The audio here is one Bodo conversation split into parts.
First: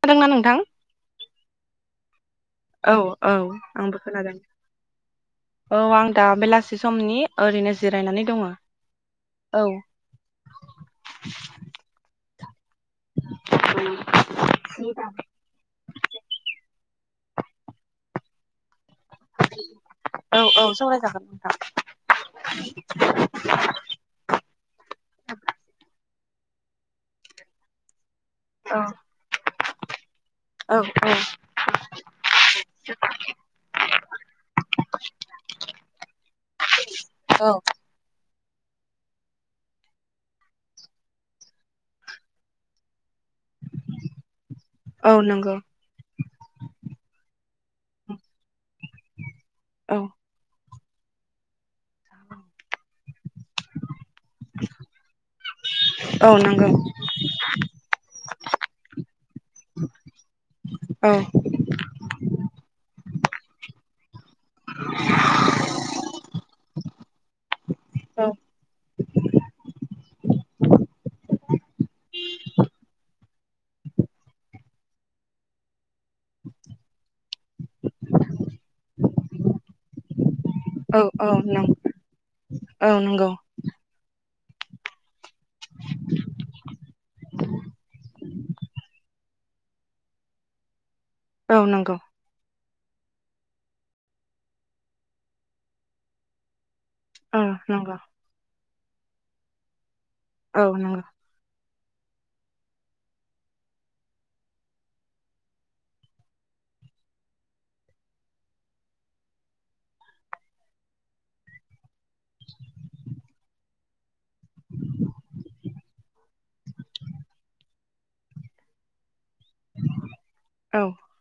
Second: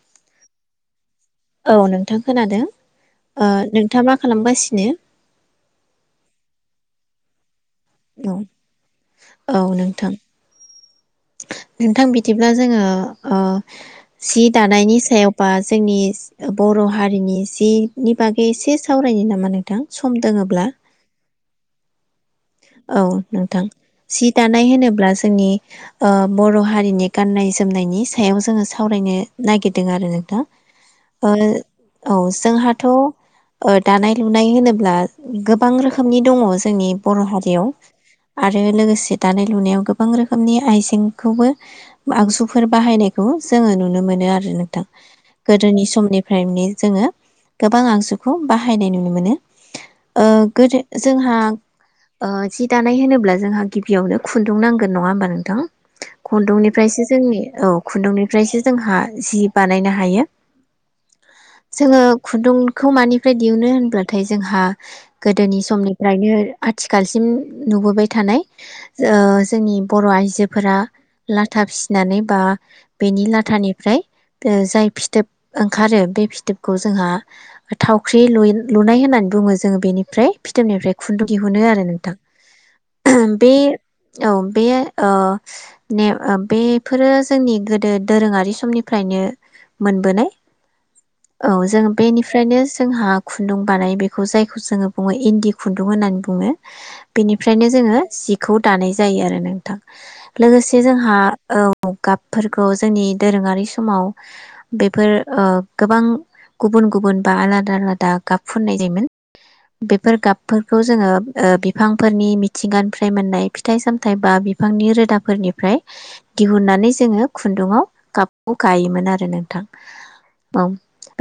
खोनादोंना नोंथां? औ नोंथां। खोनादों औ औ ओ आंबो नोंथाङा मा खोनादों खालामगासिनो औ आं दा बेलासि समनि ओरैनो जिरायनानै औ दङ औ नोंथां। नोंथां बि दिब्ला जोङो ओ सि दानायनि सायावबा जोंनि बर' हारिनि जिनि बागै एसे सावरायनो नामा नोंथां सम औ औ दोङोब्ला? सावरायजागोन नोंथां औ नोंथां जि दानाय होनोब्ला जोंनि ओ बर' हारिनि गाननाय जोमनायनि सायाव जोङो औ सावरायनो नागिर दों आरो ओ औ औ जोंहाथ' ओ दानाय लुनाय होनोब्ला गोबां रोखोमनि दङ जोंनि हारियाव औ आरो लोगोसे दानाय लुनायाव गोबां रोखोमनि आइजेंखौबो आगजुफोर बाहायनाय खौ जोङो नुनो मोनो आरो नोंथां औ नंगौ गोदोनि समनिफ्राय जोङो गोबां आगजुखौ बाहायनाय नुनो मोनो औ ओ गोदो जोंहा ओ जि दानाय होनोब्ला जोंहा गिबियावनो खुन्दुं नांगोन नङा होनबा नोंथां औ नंगौ खुुन्दुंनिफ्रायसो जोंनि औ खुुन्दुंनि ओमफ्रायसो जोंहा जि बानायनो हायो। औ जोङो खुन्दुंखौ मानिफ्राय दिहुनो होनब्लाथाय जोंहा गोदोनि समनिफ्रायनो। आथिखालसिम नुबोबाय औ थानाय ओ जोंनि बर' आइजोफोरा ला था फिसिनानै बा बेनि लाथा थानिफ्राय जाय फिथोब ओंखारो बे फिथोबखौ जोंहा थावख्रि लुनाय होननानै बुङो जोङो बेनिफ्राय। फिथोरनिफ्राय औ औ खुन्दुं। नं मोननो आरो औ नंगौ नोंथां बे। औ बे ओ नेम बेफोरो जोंनि गोदो। दोरोङारि समनिफ्रायनो मोनबोनाय। औ जों बेनिफ्रायनो जोंहा खुन्दुं बानाय बेखौ जायखौ जोङो बुङो इन्दि खुन्दुं होननानै बुङो। बुङो। औ बेनिफ्रायनो नंगौ जोङो जिखौ। दानाय जायो आरो नोंथां। औ लोगोसे नंगौ जोंहा औ। गाबफोरखौ जोंनि दोरोङारि समाव बेफोर ओ गोबां गुबुन-गुबुन बा आलादा आलादा गाब फुननाय जायोमोन बेफोर गाबफोरखौ जोङो। ओ बिफांफोरनि मिथिंगानिफ्राय मोननाय फिथाइ साम थाय बा बिफांनि रोदाफोरनिफ्राय। दिहुननानै जोङो खुन्दुाव गाबखौ गायोमोन आरो नों थां औ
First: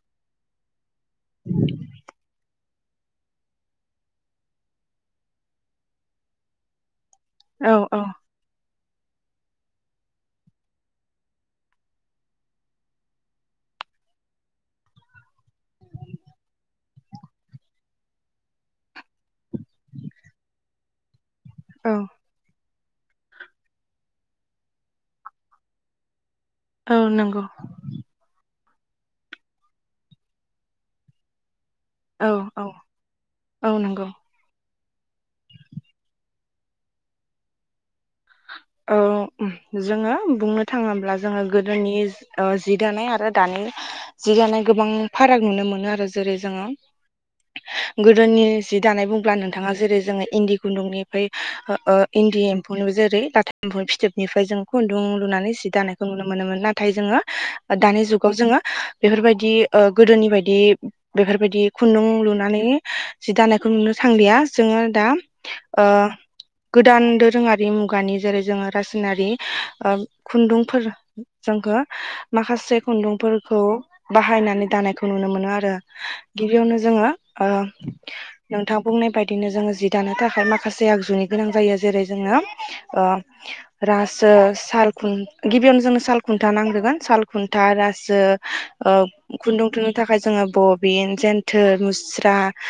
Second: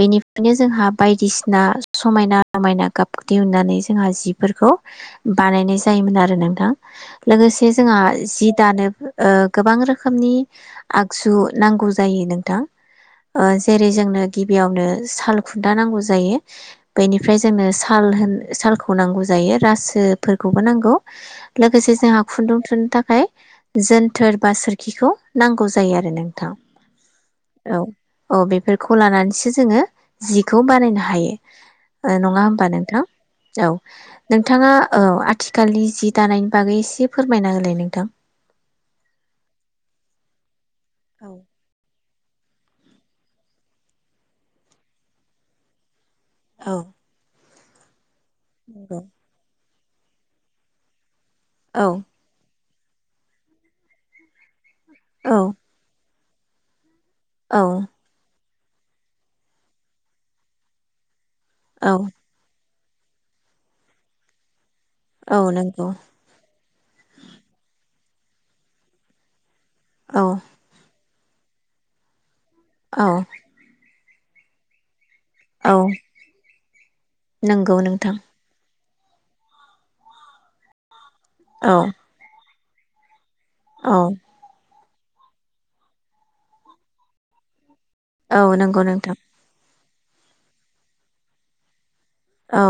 बेनि माने जोंहा बायदिसिना समायना। समायना गाबखौ दिहुननानै जोंहा जिफोरखौ। बानायनाय जायोमोन आरो नोंथां। लोगोसे औ औ जोंहा जि दानो। ओ गोबां रोखोमनि आगजु नांगौ जायो नोंथां। जेरै जोंनो गिबियावनो साल खुन्दा नांगौ जायो बेनिफ्राय जोंनो साल होन सालखौ नांगौ जायो। रासोफोरखौबो नांगौ। लोगोसे औ जोंहा खुन्दुं थुन थाखाय जोनथोर बा सोरखिखौ नांगौ जायो आरो नों थां औ नंगौ औ-औ बेफोर खौ लानानैसो जोङो जिखौ बानायनो हायो। औ नङा औ होमबा नोंथां? औ। नोंथाङा औ आथिखालनि जि दानायनि बागै एसे फोरमायना होलाय नोंथां? औ जोङो बुंनो। थाङोब्ला औ जोङो गोदोनि। अ जि दानाय आरो दानि जि दानाय गोबां फाराग नुनो मोनो आरो। जेरै जोङो औ गोदोनि जि दानाय बुंब्ला नोंथाङा जेरै जोङो इन्दि खुन्दुंनि ओमफाय ओं औ ओं इण्डि [unintelligible] लाथा इम्फौ फिथोबनिफ्राय जों खुन्दुं औ लुनानै जि दानायखौ नुनो मोनोमोन नाथाय जोङो औ दानि जुगाव जोङो बेफोरबायदि ओ गोदोनि बायदि बेफोरबायदि औ खुन्दुं लुनानै जि दानायखौ नुनो थांलिया। जोङो दा औ नंगौ गोदान दोरोङारि मु खुगानि जेरै जोङो रासायनारि औ खुन्दुंफोर जोंखो माखासे औ खुन्दुंफोरखौ बाहायनानै दानायखौ नुनो मोनो आरो औ गिबियावनो जोङो नंगौ नोंथां ओ बुंनाय बायदिनो जोङो जि दानो थाखाय माखासे आगजुनि गोनां जायो औ जेरै जोङो [inaudible] ओ औ रासो साल गुन गिबियावनो जोंनो सालखुन्था रासो सो औ नंगौ नोंथां ओ खुुंन्दुं थुन थाखाय जोङो बबिन सेन्थोर मु स्रा औ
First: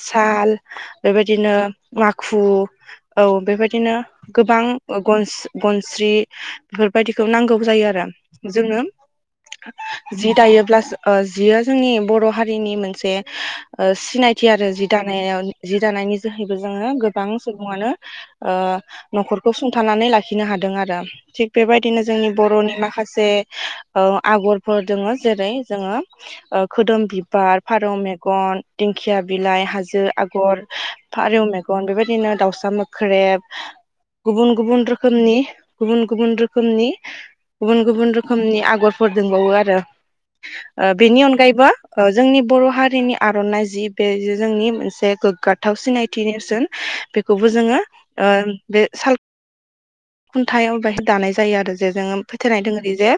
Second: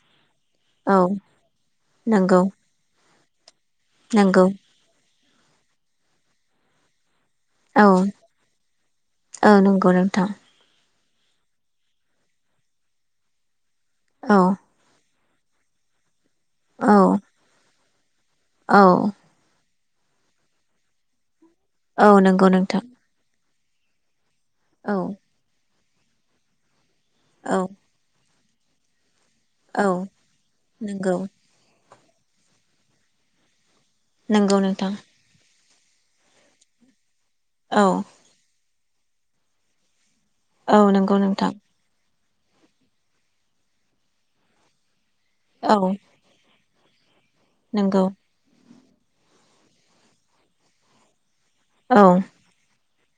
साल औ बेबायदिनो नंगौ माखु औ बेबायदि बिदिनो नंगौ गोबां ओ गनस गनस्रि बेफोरबायदि खौ नांगौ औ जायो आरो जोंनो औ नंगौ नोंथां जि दायोब्लासो ओ जिया जोंनि बर' हारिनि मोनसे ओ औ सिनायथि आरो जि दा नायाव जि दानायनि जोहैबो जोङो औ गोबां सुबुङानो औ ओ गसंथानानै लाखिनो हादों आरो थिग बेबायदिनो औ जोंनि नंगौ बर'नि नोंथां माखासे ओ आगरफोर औ दोङो। जेरै जोङो ओ खोदोम औ बिबार, फारौ मेग गन दिंखिया बिलाइ, औ हाजो आगर, नंगौ फारौ मेगन बेबाय दिनो दाउसा मोख्रेब गुबुन नंगौ गुबुन नोंथां रोखोमनि गुबुन गुबुन रोखोमनि गुबुन औ गुबुन रोखोमनि आगर फोर दोंबावो आरो औ ओ नंगौ बेनि नोंथां अनगायैबो ओ जोंनि बर' हारिनि आर'नाइ जि बे जोंनि मोनसे गोग्गाथाव औ सिनायथि नेरसोन। बेखौबो जोङो नंगौ ओ बे साल खुन्थायाव बेहाय दानाय जायो आरो जे जों औ फोथायनाय दोङो दि जे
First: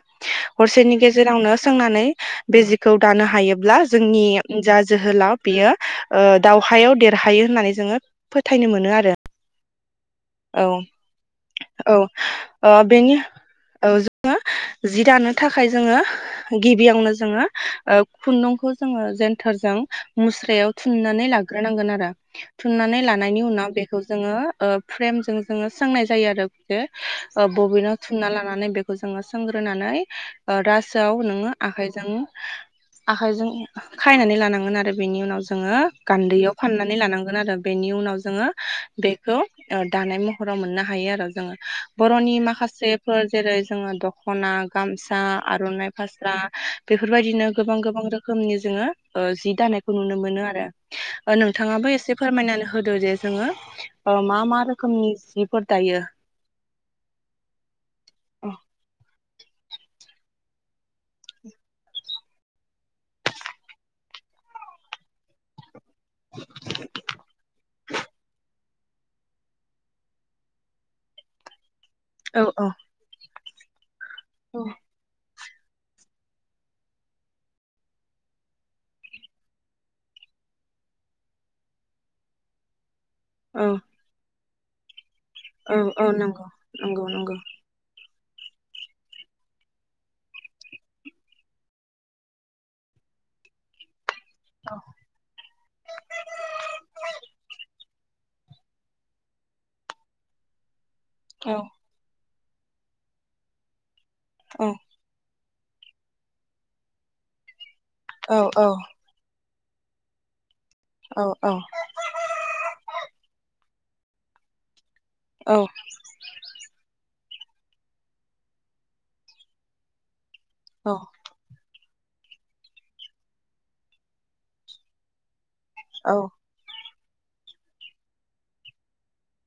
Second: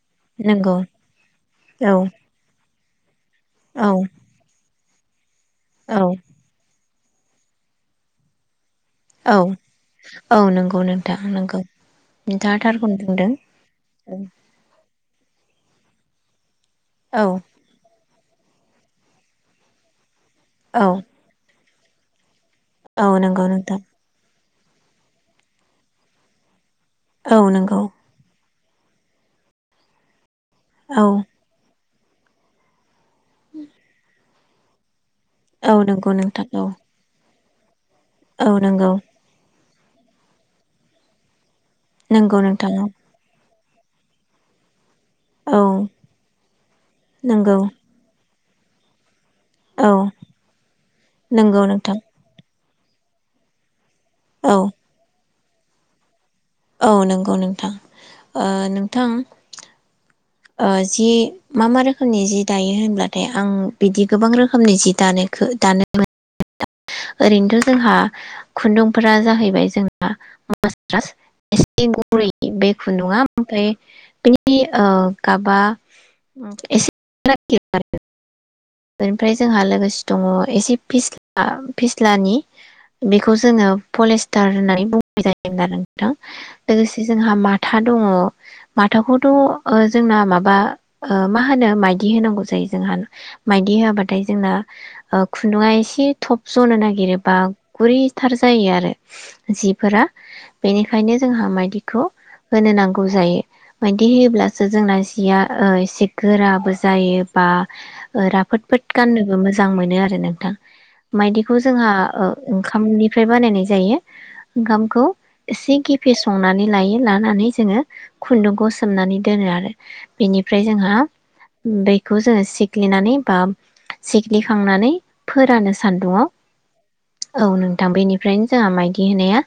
नंगौ हरसेनि गेजेरावनो औ सोंनानै बे जि खौ दानो हायोब्ला औ जोंनि जा जोहोलाव बेयो औ ओ दावहायाव देर ओ हायो होननानै जोङो फोथायनो मोन औ-अ औ नोंगौ नोंथां नोंगौ औ नोंथाङा ओ थारखौनो बेनि [unintelligible] दों औ जि दानो थाखाय जोङो गिबियावनो औ जोङो ओ खुन्दुंखौ जोङो जेेनथोरजों मुस्रायाव औ थुननानै लाग ग्रोनांगोन आरो थुननानै औ लानायनि नंगौ उनाव नोंथां बेखौ जोङो ओ फ्रेमज जों जोङो सोंनाय जायो आरो ओ औ अ नंगौ बबिनाव थुनना लानानै बेखौ जोङो सोंग्रोनानै ओ औ रासोआव नोङो आखाइज जों आखायजों खायनानै लान नांगोन आरो बेनि उनाव औ जोङो नंगौ नोंथां गान्दैयाव औ फाननानै लानांगोन आरो बेनि उनाव जोङो औ नंगौ बेखौ ओद दानाय महराव मोननो हायो आरो जोङो नंगौ बर'नि नोंथां माखासेफोर जेरै जोङो दख'ना गामसा औ आरनाइ फास्रा बेफोरबायदिनो नंगौ गोबां गोबां रोख खोमनि जोङो ओ जि औ दानायखौ नुनो मोनो आरो ओ नंगौ नोंथाङाबो नोंथां एसे फोरमायनानै हो होदो जे जोङो ओ मा औ मा रोख [unintelligible] जिफोर दायो औ नोंगौ नोंथां ओ औ नोंथां ओ जि मा मा रोखोमनि जि दायो होनब्लाथाय आं बिदि गोबां रोखोमनि जि दानायखो दानो मो [inaudible] ओरैनोथ' जोंहा खुन्दुंफोरा जाहैबाय जोंहा मासरास एस से गुरै औ बे खुन्दुंआ ओमफ्राय बेनि आ गाबा एसे [inaudible] बेनिफ्राय जोंहा लोगोसे दङ एसे फिस्ला फिस्लानि बेखौ औ जोङो पलिस थार होननानै बु नाय औ औ जायो नंगौ लोगोसे नंगौ जोंहा नंगौ माथा दङ माथावखौथ' जोंना माबा मा होनो माइदि होनांगौ जायो जोंहा माइदि होआाबाथ थाय जोंना खुन्दुङा एसे थब गेरो बा गुरैथार जायो आरो जिफोरा बेनि खायनो जोंहा औ मायदिखौ होनो नांगौ जायो मायदि औ होयोब्लासो जोंना जिया ओ एसे गोराबो जायो बा औ राफोद औ फोद गाननोबो मोजां जां मोनो आरो नोंथां औ मायदिखौ जोंहा ओ ओंखामनिफ्राय बानायनाय जायो। ओखामखौ औ एसे गिफे संनानै लायो ला नानै जोङो खुन्दुंखौ सोमनानै दोनो आरो बेनिफ्राय जोंहा औ दै खौ जोङो सिख्लिनानै बा सिग्लिखांनानै फोरानो औ सान्दुङआव औ नोंथां बेनिफ्रायनो जोंहा मायदि होनाया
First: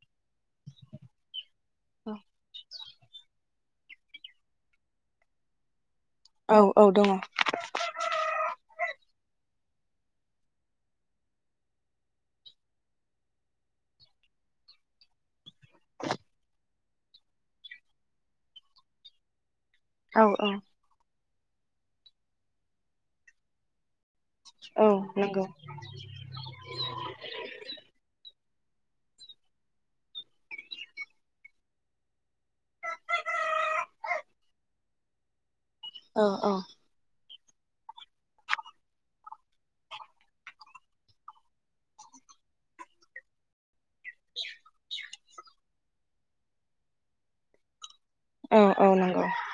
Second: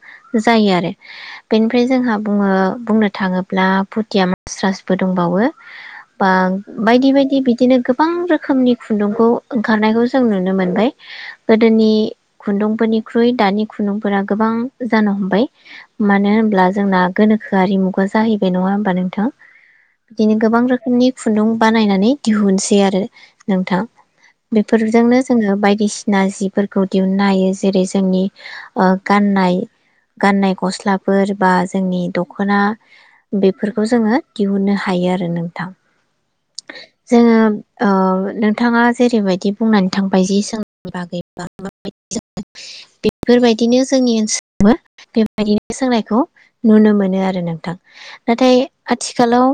जायो आरो बेनिफ्राय जोंहा बुङो बुंनो थाङोब्ला भुथिया मास्रासबो दंबावो बा औ औ दङ बायदि बायदि बिदिनो गोबां रोखोमनि खुन्दुंखौ ओंखारनायखौ जों नुनो मोनबाय गोदोनि खुन्दुंफोरनिख्रुइ दानि खुन्दुंफोरा गोबां जानो हमबाय मानो होनब्ला जोंना गोनोखोआरिमुगा जाहैबाय नङा होमबा नोंथां औ बिदिनो गोबां रोखोमनि खुन्दुं बानायनानै दिहुनसै आरो नोंथां बेफोरजोंनो नंगौ जोङो बाय सिना जिफोरखौ दिहुननो हायो जेरै जोंनि ओ गाननाय गाननाय गस्लाफोर बा जोंनि दख'ना औ औ जोङो ओ नोंथाङा जेरैबायदि बुंनानै थांबाय जि सों [unintelligible] बेफोरबायदिनो जोंनि ओनसोलाव बे बादिनो सोंनायखौ नुनो मोनो आरो नोंथां नाथाय औ नंगौ आथिखालाव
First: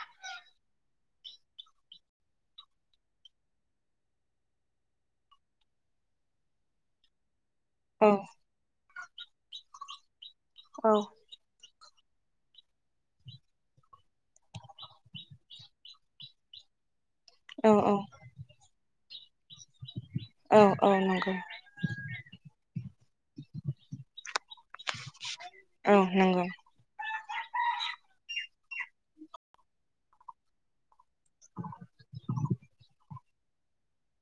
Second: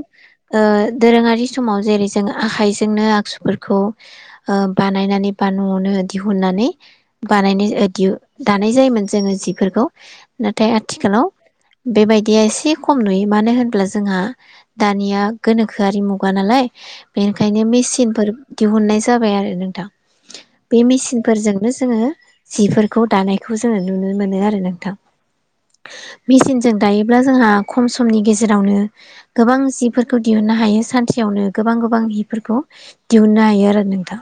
दोरोङारि समाव जेरै जों आखाइजोंनो आगजुफोरखौ बानायनानै बा न'आवनो दिहुननानै औ बानायनाय दानाय जायोमोन जोङो जिफोरखौ नाथाय औ नंगौ औ आथिखालाव बेबायदिया एसे खम नुयो मानो होनब्ला जोंहा दानिया गोनोखोआरि मुगा नालाय बेनिखायनो नंगौ मेसिनफोर दिहुननाय ज जाबाय आरो नोंथां औ नंगौ मेचिनफोरजोंनो जों जि खौ दानायखौ जोङो नुनो मोनो आरो औ मेचिनजों दायोब्ला जोंहा खम समनि गेजेराव गेजेरावनो गोबां जिफोरखौ दिहुननो हायो सानसेयावनो गोबां गोबां हफोरखौ दिहुननो हायो आरो नोंथां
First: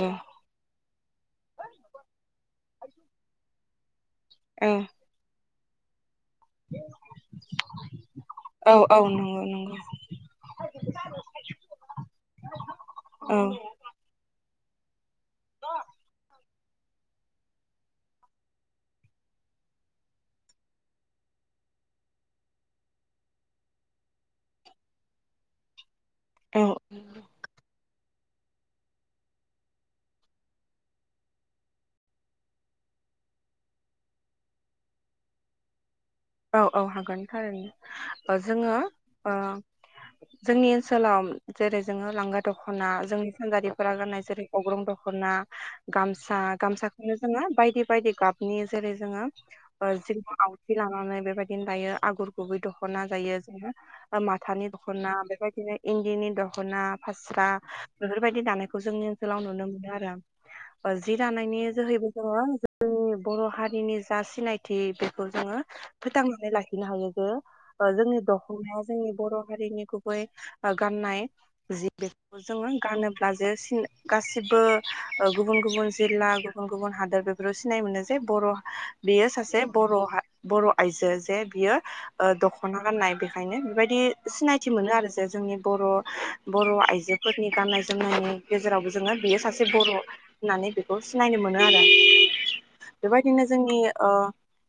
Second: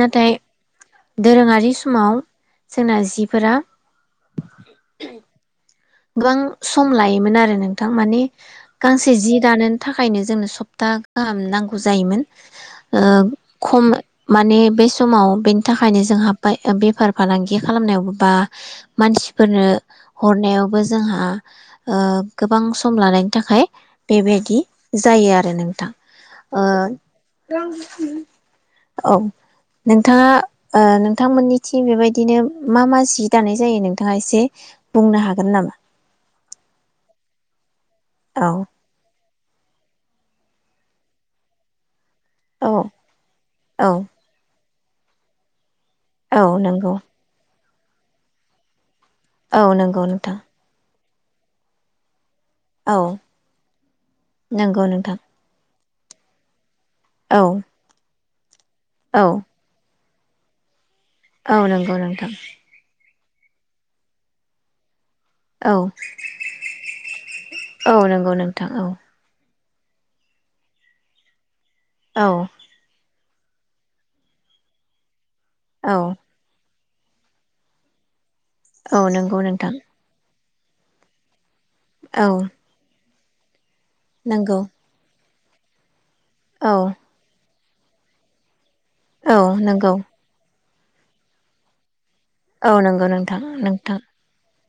नाथाय दोरोङारि समाव जोंना जिफोरा [unintelligible] गोबां सम लायोमोन आरो नोंथां माने औ गांसे जि नंगौ दानोनि नंगौ थाखायनो जोंनो सप्ता गाहाम नांगौ जायोमोन खम माने बे समाव बेनि थाखायनो जोंहा बेफार फालांगि खालामनायाव बा मानसिफोरनो हरनायाव बो जोंहा गोबां सम लानायनि थाखाय बेबायदि जायो आरो नोंथां औ आ औ नोंथाङा नोंथांमोननिथिम बेबायदिनो मा मा जि दानाय जायो नोंथाङा एसे बुंनो हागोन नामा औ औ हागोन थारैनो औ जोङो जोंनि ओनसोलाव जेरै जोङो लांगा औ दख'ना जोंनि सानजारिफोरा औ गाननाय जेरै अग्रं दखना गामसा औ नंगौ गामसाखौनो जोङो बायदि बायदि गाबनिनो जेरै औ नंगौ नोंथां [unintelligible] नानै बेबायदिनो दायो आगुर गुबै औ दख'ना दायो जोङो ओ माथानि नंगौ दख'ना नोंथां बेबायदिनो इन्दिनि दखना औ फास्रा बेफोर बायदि दानाय खौ जोंनि औ ओनसोलाव नुनो मोनो आरो। ओ जि औ दानायनि नंगौ जोहैबो नोंथां जोङो जोंनि बर' हारिनि जा सिनायथि बेखौ जोङो औ फोथांनानै लाखिनो हायो जे ओ औ जोंनि नंगौ नोंथां दखमाया औ जोंनि बर' हारिनि गुबै ओ गाननाय जि बे औ जोङो गानो लाजायासिन गासिबो ओ गुबुन गुबुन औ जिल्ला गुबुन गुबुन हादर बेफोराव सिनाय मोनो जे बर' औ बेयो नंगौ सासे नोंथां बर'हा बर' आयजो जे बियो ओ औ दखना गारनाय बे ओंखायनो बेबायदि ने नंगौ सिनायथि मोनो आरो। जे जोंनि बर' बर' औ आइजोफोरनि गाननाय जोमनाय गेजेरावबो जोङो बेयो औ सासे बर' नंगौ होननानै बे बेखौ सिनायनो मोनो आरो औ नंगौ नोंथां बेबायदिनो जोंनि नोंथां ओ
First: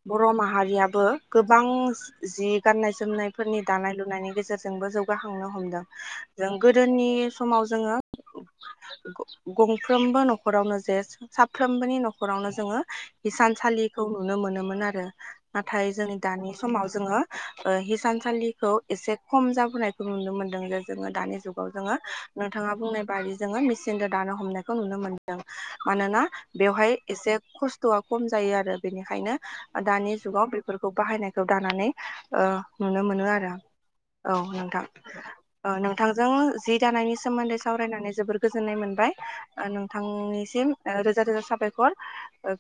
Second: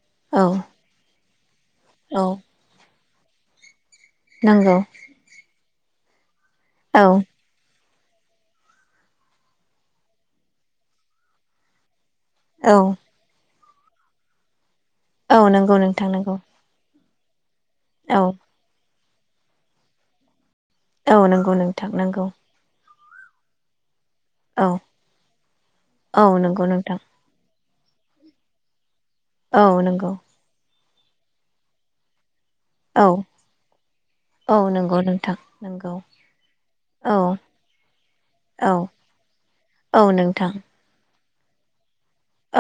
बर' औ। [inaudible] गोबां औ जि गाननाय जोमनायफोरनि दानाय लु नायनि नंगौ गेजेरजोंबो जौगाखांनो हमदों। जों गोदोनि औ समाव जोङो। गंफ्रोमबो न'खरावनो जे साफ्रोमबोनि न'ख हरावनो जोङो औ हिसान थालिखौ नुनो मोनोमोन आरो ओ औ नंगौ नाथाय नोंथां जोंनि नंगौ दानि समाव। जोङो ओ औ हिसानसालिखौ एसे खम जाबोनायखौ नुनो मोनो। जोङो औ दानि नंगौ जुगाव नोंथां जोङो नंगौ नोंथाङा बुंनाय बारि जोंङो मिसिन दानो हमनायखौ औ नुनो मोनदों मानोना औ नंगौ बेवहाय नोंथां एसे खस्थ' खस्थ'आ खम जायो आरो बेनिखायनो औ नंगौ दानि बेफोरखौ बाहायनायखौ दानानै ओ नुनो मोनो औ आरो औ नोंथां नंगौ नोंथां नंगौ नोंथांजों जि दानायनि औ सोमोन्दै सावरायनानै जोबोर औ गोजोननाय मोनबाय औ नोंथां नोंथांनिसिम रोजा रोजा साबायखर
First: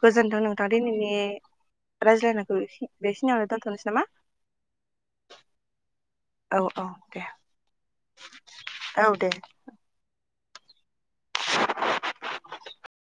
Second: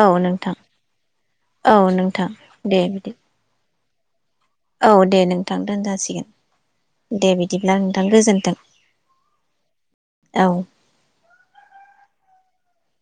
गोजोनथों नोंथां दिनैनि औ नोंथां रायज्लायनाय बे दे बिदि बेखिनियावनो दोनथ सै नामा? औ दे नोंथां औ औ दोनजासिगोन दे बिदिब्ला। गोजोन्थों औ दे। औ।